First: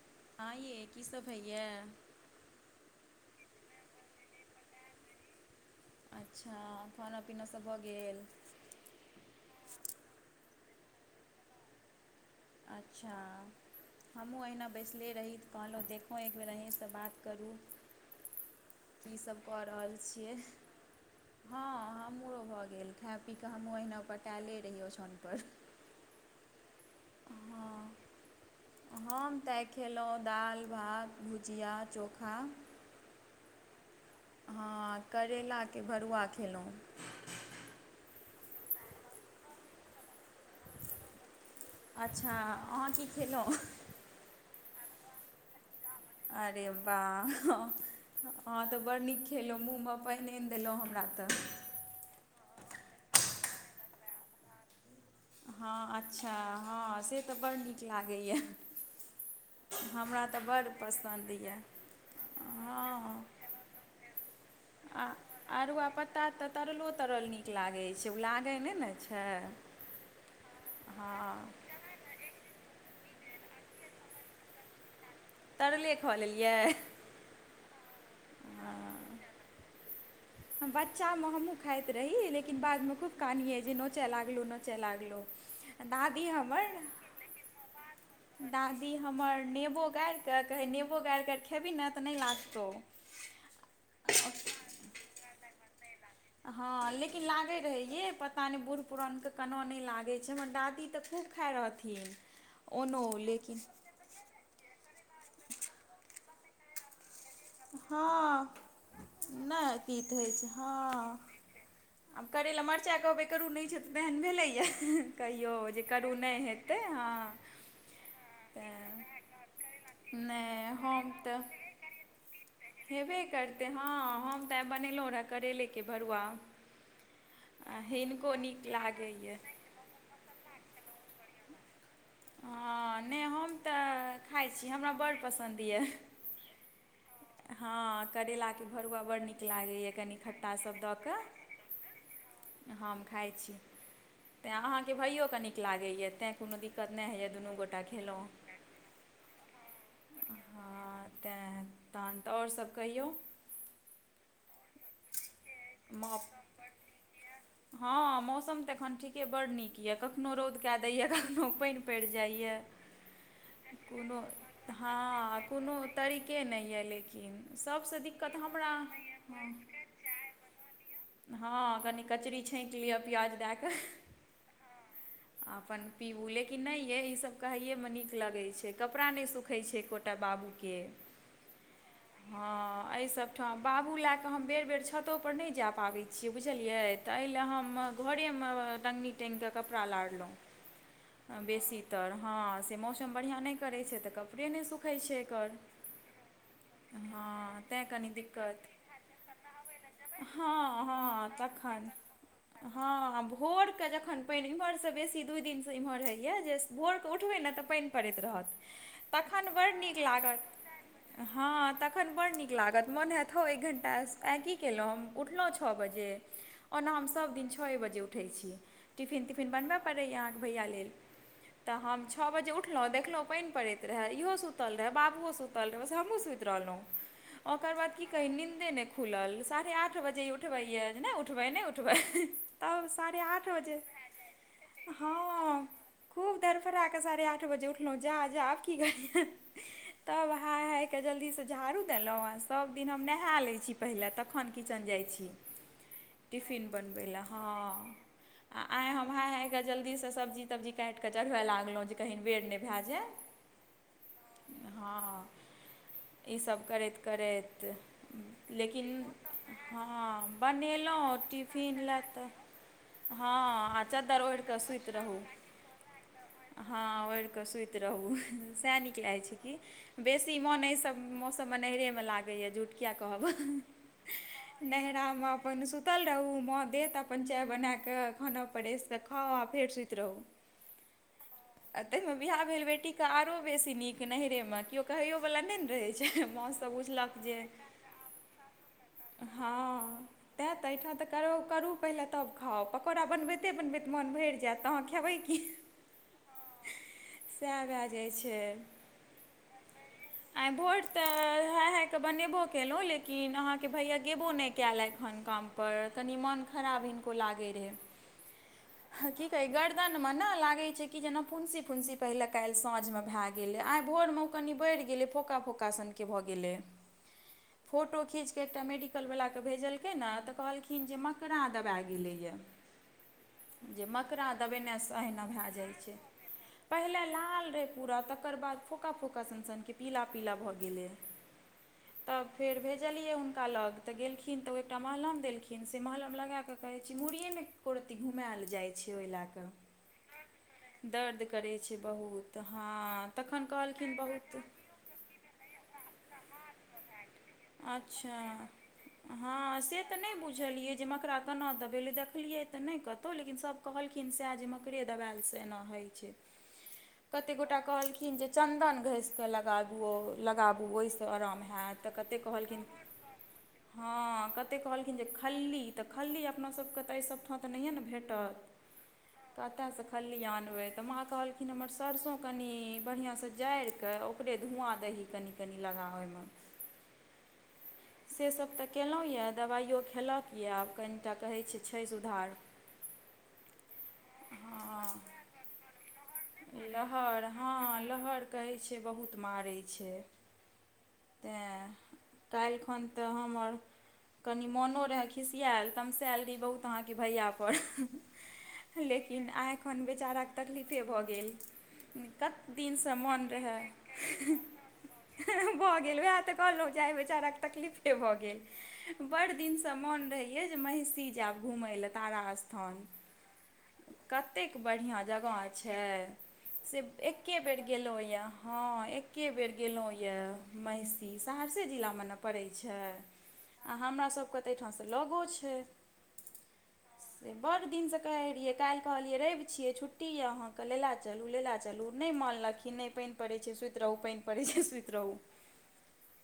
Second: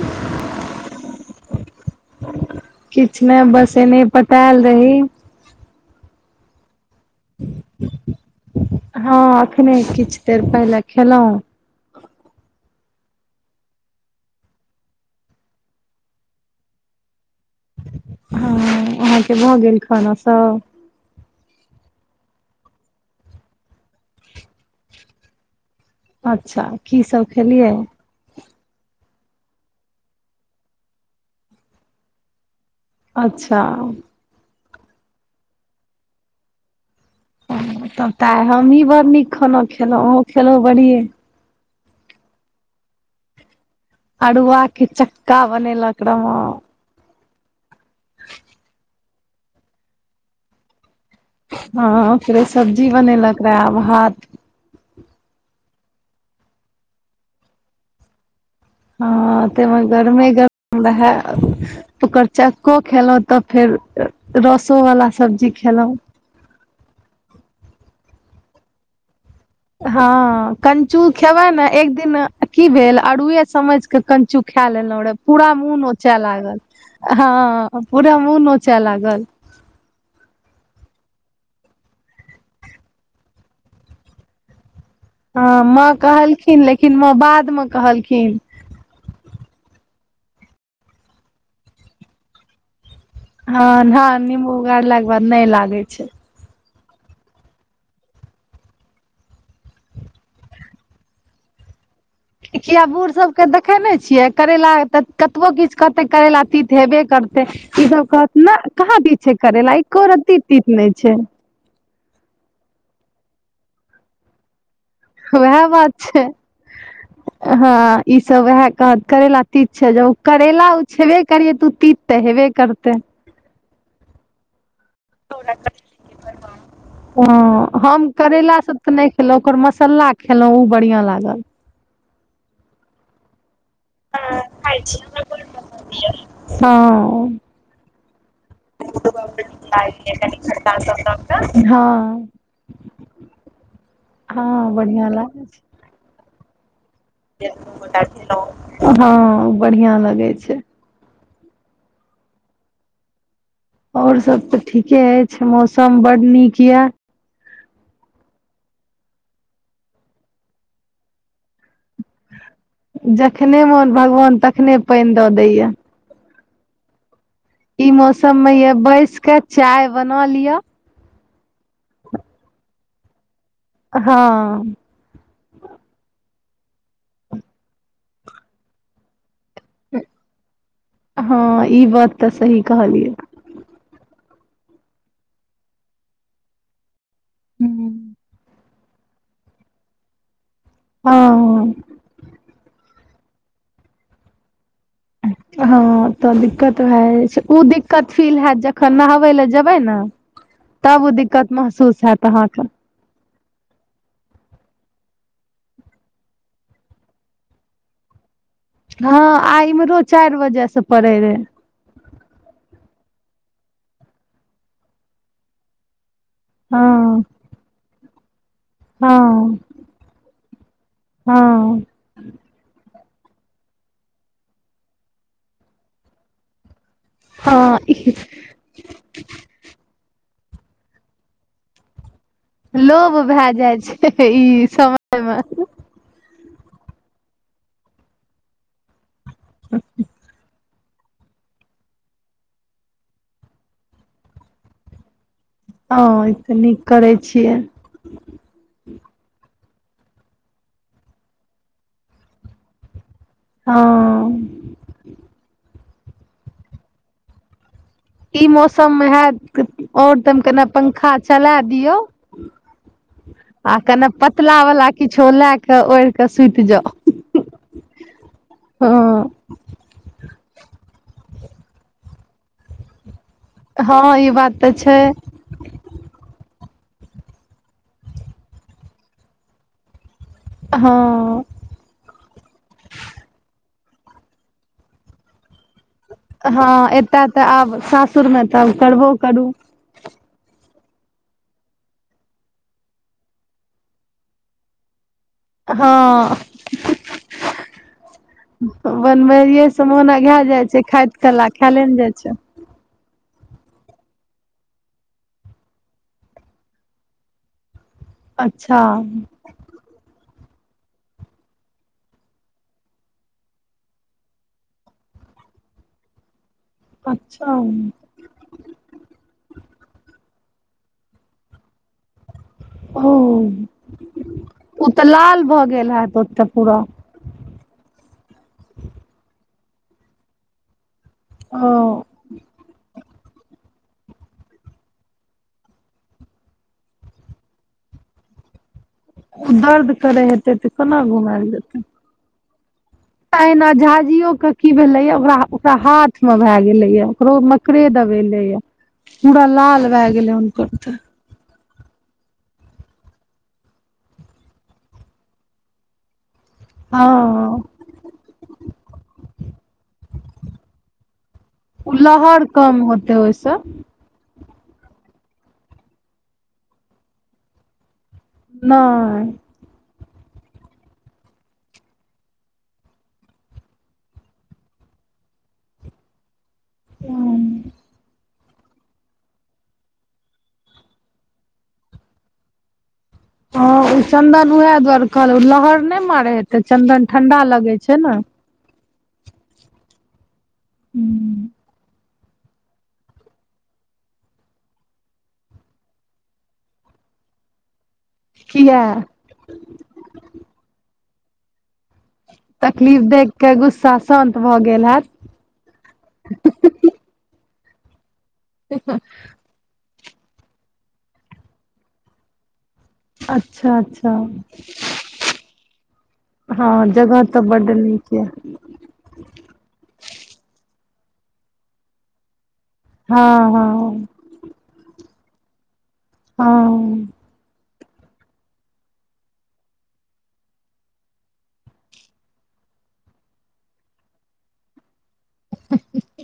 ह हँ ये की सब होइया? किछु ने बस एने पटायल रही। अच्छा खाना पीना सब भऽ गेल? हँ अखने किछु देर पहिले खेलहुँ। अच्छा। हमहू अहिना बैसले रही तऽ कहलहु देखहु एकबेर अहीसँ बात करू। हँ अहाँके कीसभ भऽ कऽ गेल रहल खाना छियै सब? हँ हमरो भऽ गेल खाए पीक कऽ हमहू अहिना पटाले रहियै ओछौन पर। अच्छा की सब खेलियै? हँ हम तऽ आइ खेलहुँ दाल, भात, भुजिया, चोखा अच्छा। हँ करलाके भरुआ खेलहुँ। तब तऽ आइ हमही बड नीक खाना खेलहु अहूँ खेलहु बढ़िये। अच्छा अहाँ की खेलहुँ? अरुआ के चक्का बनेलक र अरे वाह अ अहाँ तऽ बड़ नीक खेलौं, मुँहमे पानि आनि देलौं हमरा त। हँ ओकरे सब्जी बनेलक रहे आ भात। हँ अच्छा, हँ से त बड़ नीक लागैयि। हँ ते मे गरमे गरम रहे, पसन्द यए ओकर चक्को खेलौ हँ त फेर रसो आ बला सब्जी खेलौं। [unintelligible] तरलो तरल नीक लागै छै ओ लागै नै ने छै। हँ कञ्चू खेबै हँ ने एक दिन की भेल, अड़ुए समझिक कञ्चू खा लेलौं रेहे पूरा मूंह तरले खा नोचे लेलियै लागल। हँ, पूरा मुँह नोच लागल। बच्चामे हमहुँ खाइत रही लेकिन बादमे खूब कानिअइ जे नोचे लागलौ नोचे लागलौ। हँ माँ कहलखिन लेकिन माँ बादमे कहलखिन। दादी हमर नेबो गारिक कहै, नेबो गारिकऽ खेबही ने त नै लागतौ। हं-हं नींबू गारलाके बाद नै लागै छै। हँ लेकिन लागै रहै यै, पता नै बूढ़ पुरानके कना नै लागै छै हमर दादी त खूब खाइ रहथिन। किया ओनो बूढ़ सबके लेकिन देखै ने छियै करैला त कतबो किछ करतै करैला तीत हेबे कर तै, ई सब कहत हँ ने कहाँ तीत छै करैला, नहि एको तीत होइ रती छै तीत नै छै। हँ आब करैला, मरचाइ कहबै करू नै छै तेहन भेलैया। उहे बात छै। [inaudible] हँ ई सब उहे कहत तऽ करैला तीत छै। जब करैेला नहि ओ हम छेबे करियै तऽ त उ तीत- त हेबे कर हेबे करतै। हँ हम त आइ बनेलौ रहा करैेले के भरुआ। आ हँ हम हिनको करेला नीक सं त नै लागैए खेलौं ओकर मसल्ला खेलौं उ बढ़ियां लागल। हँ, नै हम त खाइ छी, हमरा बड़ पसन्द या। [unintelligible] हँ करैलाके भरुआ बड नीक लागैया कनी खट्टा सब द क। हँ हम खाइ छी। [inaudible] तें हँ अहाँकेँ बढ़ियां भाइयोके लागै नीक लागैया तें कोनो दिक्कत नहि होइया। [unintelligible] हं बढ़ियां लगै छै। तें तहन त आओर सब कहियौ? आओर सब त ठीके अछि। मौसम मौ बड नीक या। हँ मौसम त एखन ठीके बड़ नीक या। कखनो रौद कै दैया कखनो पानि परि जाइया जखने [inaudible] मोन कोनो भगवान तखने पानि दऽ हं दैया कोनो तरीके नै या लेकिन। ई सभसँ दिक्कत मौसम मे हमरा या बैस क हँ चाय बना लिअ। हँ कनी कचरी छांटि लिअ प्याज दै क। हँ। [inaudible] आ अपन पीबू लेकिन नै यै ई सभ कहैए मे नीक लगै छै, कपड़ा नै सुख खै छै एकोटा बाबूके, हँ ई बात तऽ [inaudible] सही हं अइ कहलियै सब ठाम, बाबू लै क हम बेर-बेर छतो पर नै जा पाबै छियै, बुझलियै? त अइ ले हम हूँ घरेमे टंगनी टांगिक कपड़ा लारलौं। [inaudible] आ हँ बेसी तर हँ से मौसम बढ़िआं नहि करै छै त कपड़े नै सुख हँ त दिक्कत भा जाइ छै। हँ उ तैँ कनि दिक्कत फील हैत जखन नहाबै ले जेबै न। [inaudible] हँ [inaudible] तब उ हँ दिक्कत तखन महसूस हैत अहाँ हँ आ भोर क जखन पानि, इम्हर सं बेसी दूइ दिनसं इम्हर होइए जे भोर क उठबै ने त पानि परैत रहत, हँ तखन आ बड़ नीक इम्हरो चारि लागत। बजे से पड़े रहे हं त तखन बड्ड नीक लागत, मोन हेतौ एक घण्टा, आइ की केलहुँ। हम उठलहुँ छओ बजे। ओना हम हँ सभ दिन छओ बजे उठै छी। टिफिन-तिफिन हँ बनबऽ पड़ैया। अहाँके भैया लेल। तऽ हँ हम छओ बजे उठलहुँ देखलहुँ पानि पड़ैत रहए। इहो सुतल रहै, बाबूओ सुतल रहै, ओसँ हमूँ सुति रहलहुँ। ओकर हँ बाद की ई कही नीन्दे नहि खुलल। साढ़े आठ बजे उठबैय जे नइ उठबै। नहि उठबै, तब लोभ साढ़े आठ भए बजे, जाइ छै ई समय मे हँ। खूब दरफड़ कऽ साढ़े आठ बजे उठलहु, जा जा आब की ह। तब हाय हाइके, जल्दीसँ झाड़ू देलहुॅं, आ सब दिन हम नहा लै छी पहिले, तखन किचन जाइ छी। ह ई तऽ टिफिन नीक बनबै करै लए छियै। हँ आ आँइ हम हाइ- हाँइके जल्दीसँ सब्जी- तब्जी काटि कऽ चढ़बय लागलहुँ, जे कहहँ बेर नहि भए जाय। हँ। हँ, ईसभ करैत- करैत ई लेकिन मौसम मे हैत और हँ, तम केना बनेलहुँ पंखा चला टिफिन दियौ लए तऽ हँ, आ कने चद्दरि पतला ओढ़िकऽ वाला सुति रहू, किछो लए कऽ ओढ़ि कऽ सुति जाउ हँ, ओढ़िकऽ सुत रहू, सएह नीक लागै हँ छै। बेसी मोन एहि सब मौसम में नैरेमे लागैए, झुट किया कहबऽ। हँ ई बात तऽ छै नहिरामे अपन सु सुतल रहू, माँ देत अपन चाय बनााकऽ खाना परेश क, खाउ आ फेर सुति रहू। हँ। आ ते में बियाह भेल बेटी के, आरो बेसी नीक नैहरे में, कियो कहयो वाला नहि ने रहय छै। माँसभ हँ, बुझलक एतय जे तऽ आब सासुर में तब करबो करू। हँ तैँ तऽ एहिठाम तऽ कर करू पहिले तब खाउ, पकौड़ा बनबैते- बनबैत मोन भरि जायत, अहाँ खबै की? हँ। सएह भए जाइ छै। बनबैे सब मोना घए जाय छै, खाइत केला खेले ने जाय छे। नेबो केलहुँ, लेकिन अहाँके भैया गेबो नहि कयल एखन काम पर कनि मोन खराब हिनको लाइगे रहे, अच्छा की कही गर्मी दनमे नहि लागै छै कि जेना फुंसी- फुंसी पहिले काल्हि साँझमे भए गेलै, आइ भोर में कनि बढ़ि गेलै, फोका फोका सनके भऽ गेलै। अच्छा फोटो खीचके एकटा मेडिकल वला के भेजलकै ने, त कहलखिन जे मकड़ा दबा गेलैएा य। ओ जे मकड़ा ओ दबेनेसँ तऽ अहिना लाल भए भऽ जाइ गेल छै, हैत ओतऽ पूरा पहिले लाल रहै पूरा, तकर बाद फोका -फोका सन- सन के पीला -पीला भऽ गेलै। ओ। तब फेर भेजलियै हुनका लग, तऽ गेलखिन तऽ ओ एकटा मलहम देलखिन, से मलहम लगा के कहे छी, मुुरड़ीेयै ने एको- रती घुमल जाय छै। ओहि लए कऽ दर्द करै हेतै, तऽ कोना घुमएल जेतै। तऽहाँ। तहिना झाझियो के की भेलै या, ओकरा ओकरा हाथ मे भए गेलै या, ओकरो मकड़े अच्छा दवेे ले य। हँ से तऽ नहि बुझलियै जे, म तऽ ओकरा केना दबेलै, देखलियै तऽ नहि कतहुँ, लेकिन सभ कहलखिन सएह जे मकरे दबायल से एना होइ छै। कते गोटा हँ कहलखीन जे चन्दन घसिके लगाबु, लगाबू ओहिसँ आराम हेत। लहर कम होते ओइ से। हँ कते कहलखिन जे खल्ली तऽ खल्ली अपना सबके तऽ अइ सबठां तऽ नहिये ने भेटत। नांइ। कतऽ सँ खल्ली आनबै तऽ माँ कहलखिन हमर सरसो कनी बढ़ियां से जाड़ि के ओकरे धुवां दही कनि- कनि लगा ओइमे। ह से सब त केलौं यऽ। दबाइयो खेलक यऽ आब कनिटा कहै छै, छै सुधार। हँ ओ चन्दन उहेए हँ दुवारे कहलौं लहर नै मारै हेतै चन्दन ठंडा लगै छै ने। से बहुत मारै छै हूँ तेंए। काल्हिखन तऽ हमर कनी मोनो रहेए खिसियेएल तमसायल रही बहुत अहाँ के भैया पर। किया लेकिन आइ एखन बेचाराक तकलीफे भऽ गेल। दिनसँ तकलीफ मोन देख के रहए गुस्सा शांत भऽ गेल हेएत। भऽ गेल। उहेए तऽ कहलहुं, जे आइ बेचारा क तकलीफे भऽ गेल। हँ बड़ दिन सँ मोन रहैये जे महिषी जाब घुमय लेए तारा स्थान। अच्छा अच्छा कतेक बढ़ियां जगह छै। हँ सिर्फ जगह एक्के तऽ बेर बड्ड गेलौ नीक यऽ य हँ एक एक्के बेर गेलौ यऽ महिषी। सहरसे जिला मे न पड़ै छै? हँ। आ हमरा हँ सब के तऽ अइठां से लगो छै। हँ। बड्ड दिन सँ कहै रहियै। काइल्ह कहलियै रइव छियै, छुट्टी यऽ अहाँ के लेलेए चलू- लेलेए चलू नै मानलक कि नै, पेइन पड़ै छै सुइत रहू, पेइन पड़ै छै सुइत रहू।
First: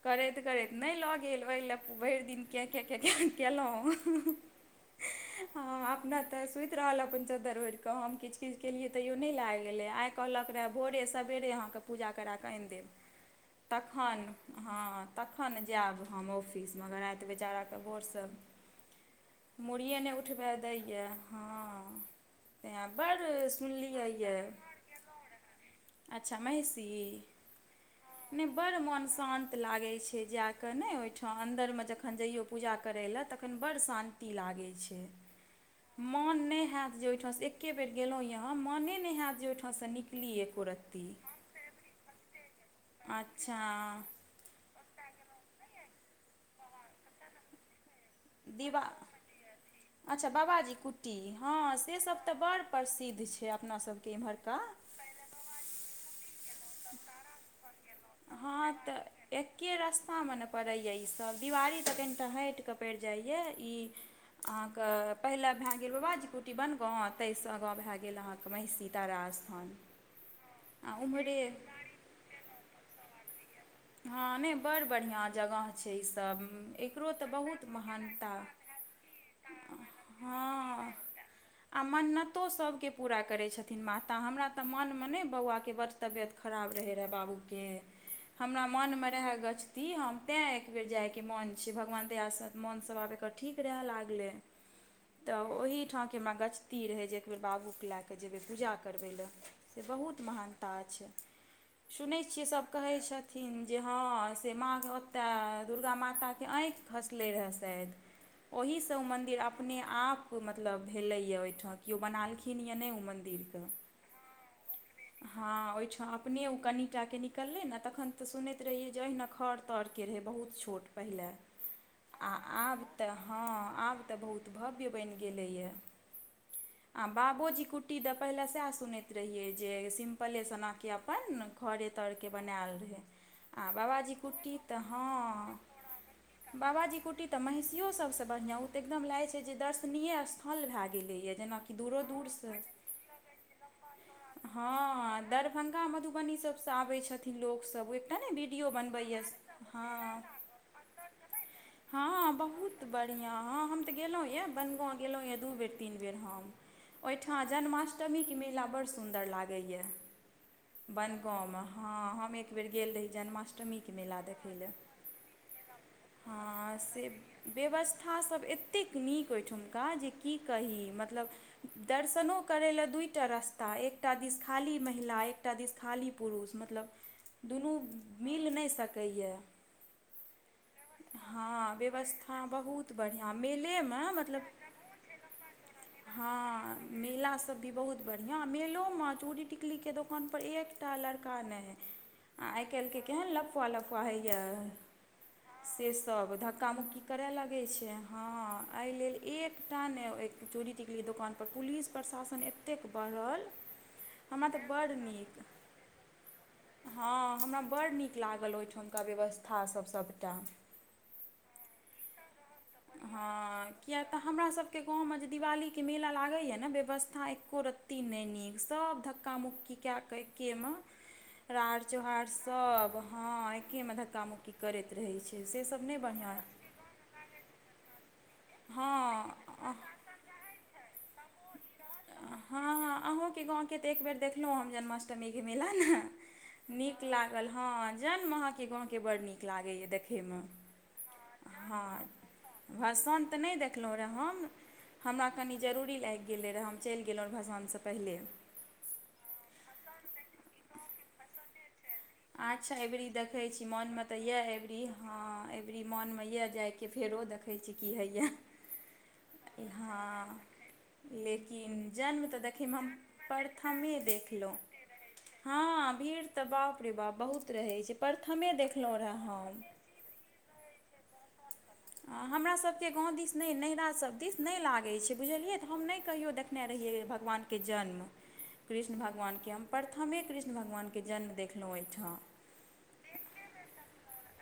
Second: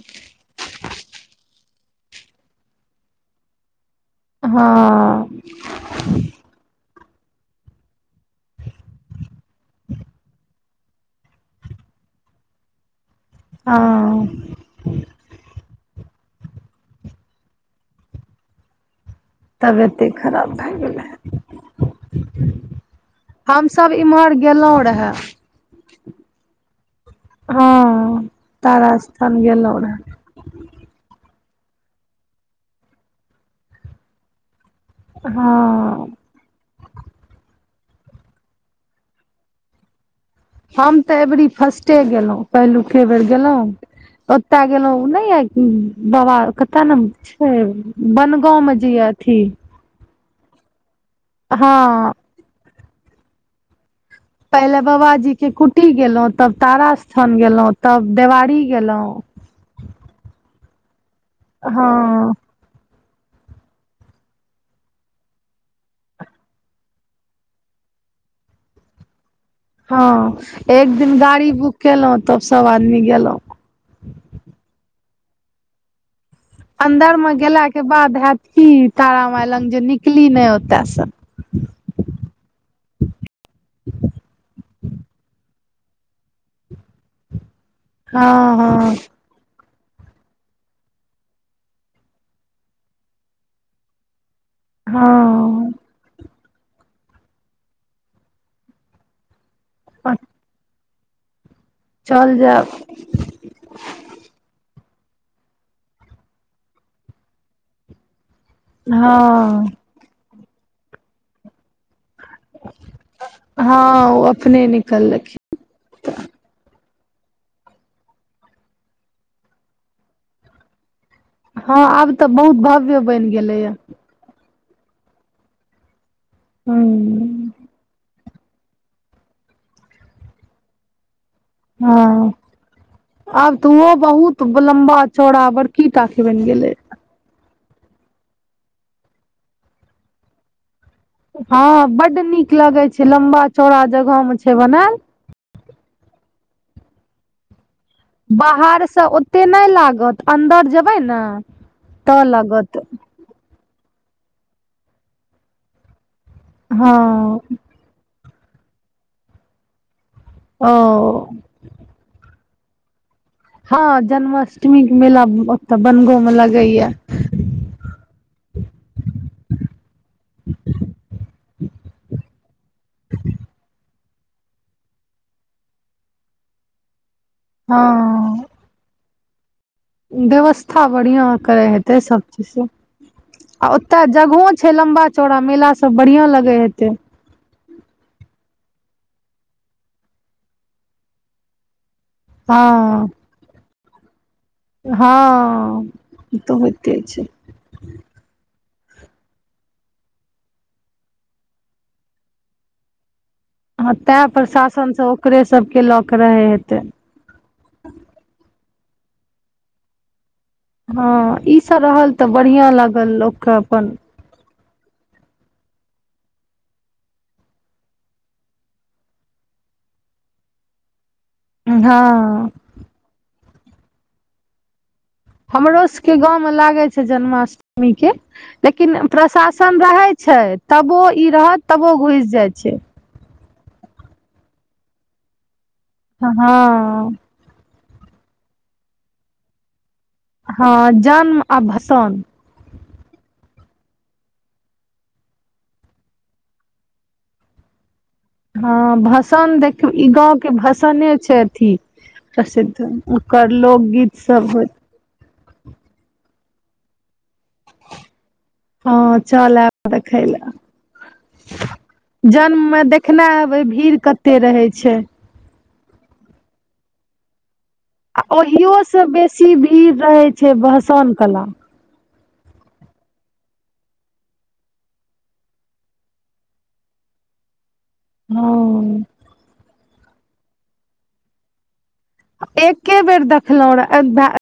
करैत करैत नै लऽ गेल। ओइह ले भइर दिन कें कें कें कें केलौं। हँ हॅं, अपना तऽ सुइत रहल अपन चद्दर ओइढ़कऽ हम किच- किच केलियै तैयो नै लेए गेलै आ आइ कहलक रहे भोरे सबेरे हम पूजा करा कऽ आइन देब। तखन, हँ हँ तखन जाएब हम ऑफिस मगर आइ बेचारा के भोर स मूड़िये तबियते ने खराब उठबेए भए दैये गेलै हँ। तें आ बड़ हमसभ सुनलियै इम्हर ये। गेलहुँ रहए अच्छा महिषी। हँ नै बड़ तारा मोन स्थान शान्त गेलहुँ लागै रहे छै जेए क। के नै ओइ ठां अन्दर मे जखन जइयौ पूजा करय ले, तखैन बड़ शांति लागै छै। हँ मोन नै हेएत जाइ ओइ ठां सँ एके बेर गेलौ यऽ हम मने नै हेएत जे ओइ ठां सँ निकलीयै। हम तऽ एबरी फर्स्टे गेलौं, पहिलुके बेर गेलौं। अच्छा ओत्तऽ गेलउ नै याइ बाबा, कता नाम छै? बनगाँंव मे दीवा जे यऽ अथी। अच्छा बाबाजी कुट्टी, हँ से सब त बड़ प्रसिद्ध छै अपना सब के। पहिले बाबाजी के कुट्टी गेलौ तब तारा स्थान गेलौं। हँ त एक्के रस्ता मे न पड़ैये इ सब दीवारी तऽ कनि टा हँ हैट कऽ पैड़ जाइये ई अहाँ क पहिले भेए गेल बाबाजी कुटी बनगाँव, तहि सँ आगाँ भेए गेल अहाँ महिषी तारा स्थान। हां एक आ दिन ओम्हरे गाड़ी बुक केलौ तब सब आदमी गेलौ। हां नै बड़ बढ़िया जगह छै ई सब। अन्दर मे गेला के बाद हेत की तारा माय लग जे निकली नै ओतय हँ से। आ मन्नतो सबके पूरा करै छथिन माता हमरा तऽ मन में नै बौआ के बर तबियत खराब रहै रहे बाबू के हमरा हँ मन मे रहै गछ ती हम तें एक बेेर जाए के मोन छै, भगवान दया से मोन सब आब एकर ठीक रहै लागले। तब हँ ओहि ठा के हमरा गछ ती रहै जे एक बेर बाबू के लाए कै जेबै पूजा करबै लै। से हँ बहुत महानता छै, सुनै चल छियै जायब सब कहै छैथ। थिन जे हां से माँ के ओतय दुर्गा माता के ऐंख खसलै रहै शाएद। ओहि से उ मन्दिर हँ अपने आप मतलब भेलै यै ओय ठा कियो बनालखिन खिन यै नै उ मन्दिर कै हँ ओ अपने निकललखिन हां ओयठा अप अपने उ कनिटाके निकललै नै तखन तऽ सुनैत रहियै जे ऐहना खर-तर के रहै बहुत छोट पहिले। हां आब तै बहुत भव्य बैन गेलै यै। तै बहुत भव्य बैन गेलै यै आ हूँ बाबोजी कुट टी दै पहिले सैह सुनैत रहियै जे सिम्पले सनाके अपन खरै हँ तौरके बनायल रहै। आब तऽ आ उहो बाबाजी बहुत कुट्टी तऽ लम्बा-चौड़ा हँ बड़की टा के बैन गेले। बाबाजी कुट्टी तऽ महिषियो सबसे बढ़िया उ तऽ एकदम लागै छै जे दर्शनीय स्था [unintelligible] भै गेलैय। हां बड्ड नीक लगे छै, लम्बा-चौड़ा जगह में छै हँ बनाएल। दरभंगा मधुबनी सबसे आबै छथिन लोक सब ओय के बाहर से ओते नै लागत अन्दर जेबै नै तऽ लगत [unintelligible] हां हम तै गेलौ यै बनगाँव गेलौं यै दुई बेर तीन बेर हम, हँ ओयठा जन्माष् टमी के मेला बड़ सुन्दर लागै यै, ओ बनगांव में हां हम एक बेर गेल रही जन्माष् हां जन्माष्टमी के मेला ओता बनगांव में लगे यै। व्यवस्था सब एतेक नीक ओय ठुमका जे की कही मतलब दर्शनो करै लै दूटा रस्ता, एकटा दिस खाली महिला, एकटा दिस खाली पुरुष मतलब दुनू हँ मिल नै सकय यै। व्यवस्था बढ़िया करय हेतै सब व्यवस्था चीज से बहुत बढ़िआँ आ ओतय मेलेमे मतलब जगहो छै लम्बा-चौड़ा मेला सब बढ़िया लगे हेतै। मेला सब भी बहुत बढ़िया, मेलो में चूड़ी, टिकली के दोकान पर एकटा लड़का नै आइ काएल के हँ केहन लफूवा-लफूवा हय यै हँ से सब ई तऽ धक्का-मुक्की होइते छै करय लग छै हां ए लेल एकटा नै और चुरी टिकली के दोकान पर पुलिस प्रशासन ए एतेक भरल हां तैँ प्रशासन सब ओकरे सबके लऽ कऽ रहै हेतै। हां हमरा बड़ नीक लागल ओयठाम के व्यवस्था सब सबटा। हँ ई से रहल तऽ बढ़िया लागल लोक के हँ अपन किया तऽ हमरा सबके गाँवमे जे दिवाली के मेला लागै यै न व्यवस्था एक्को रत्ती नै नीक सब धक्क का मुक्की कए कै एके मे राड़ हँ चोहार सब हँ एकऐे मे धक्का मुक्की करैत रहै छै। सेसभ हमरो नहि सबके बढ़िआँ गाँवमे लागै छै जन्माष्टमीके। लेकिन हँ प्रशासन रहै छै तबो ई रहत तबो घुइस जाइ छै। ह आहु के गाँव के त एक बेर देखनौ जन्माष्टमीके मेला नऽ नीक हँ लाग हँ जन्म अहाँके गाँंव के बड़ नीक लागैए देख हँ जन्म आ भसान। भसान तऽ नहि देखलहु रह हम हमरा कनि जरूरी लागि गेल गेल रहऽ हम चलि गेलहुँ भसानसँ पहिले। हँ भसान देखिब ई गाँंव के भसाने छै अथी। अच्छा प्रसिद्ध एबरी ओकर देखैत छी मोनमे लोकगीत तऽ यए सब होत। एबरी हँ अबेरी मोन मे यऽ जाय के फेरो देख कहै छी की होइए हँ चल आयब देखै इहाँ लए लेकिन जन्म तऽ देखिमे मे हम देखने हेबै भीड़ परथमे कते देखलहुँ। रहै छै हँ भीड़ तऽ बाप रे बाप बहुत रहे छै। आ प्रथमे ओहियो देखलहुँ सँ रहए बेसी हम भीड़ रहै छै भसान कला हमरा सभके गाँव दिस नहि नैहिरा सभ दिस नहि लागै छै बुझलियै तऽ हम नहि कहियो देख देखने रहियै भगवानके जन्म कृष्ण हँ भगवानके हम प्रथमे कृष्ण भगवानके जन्म देखलहुँ ओहिठाम। एके बेर देखलहुँ रह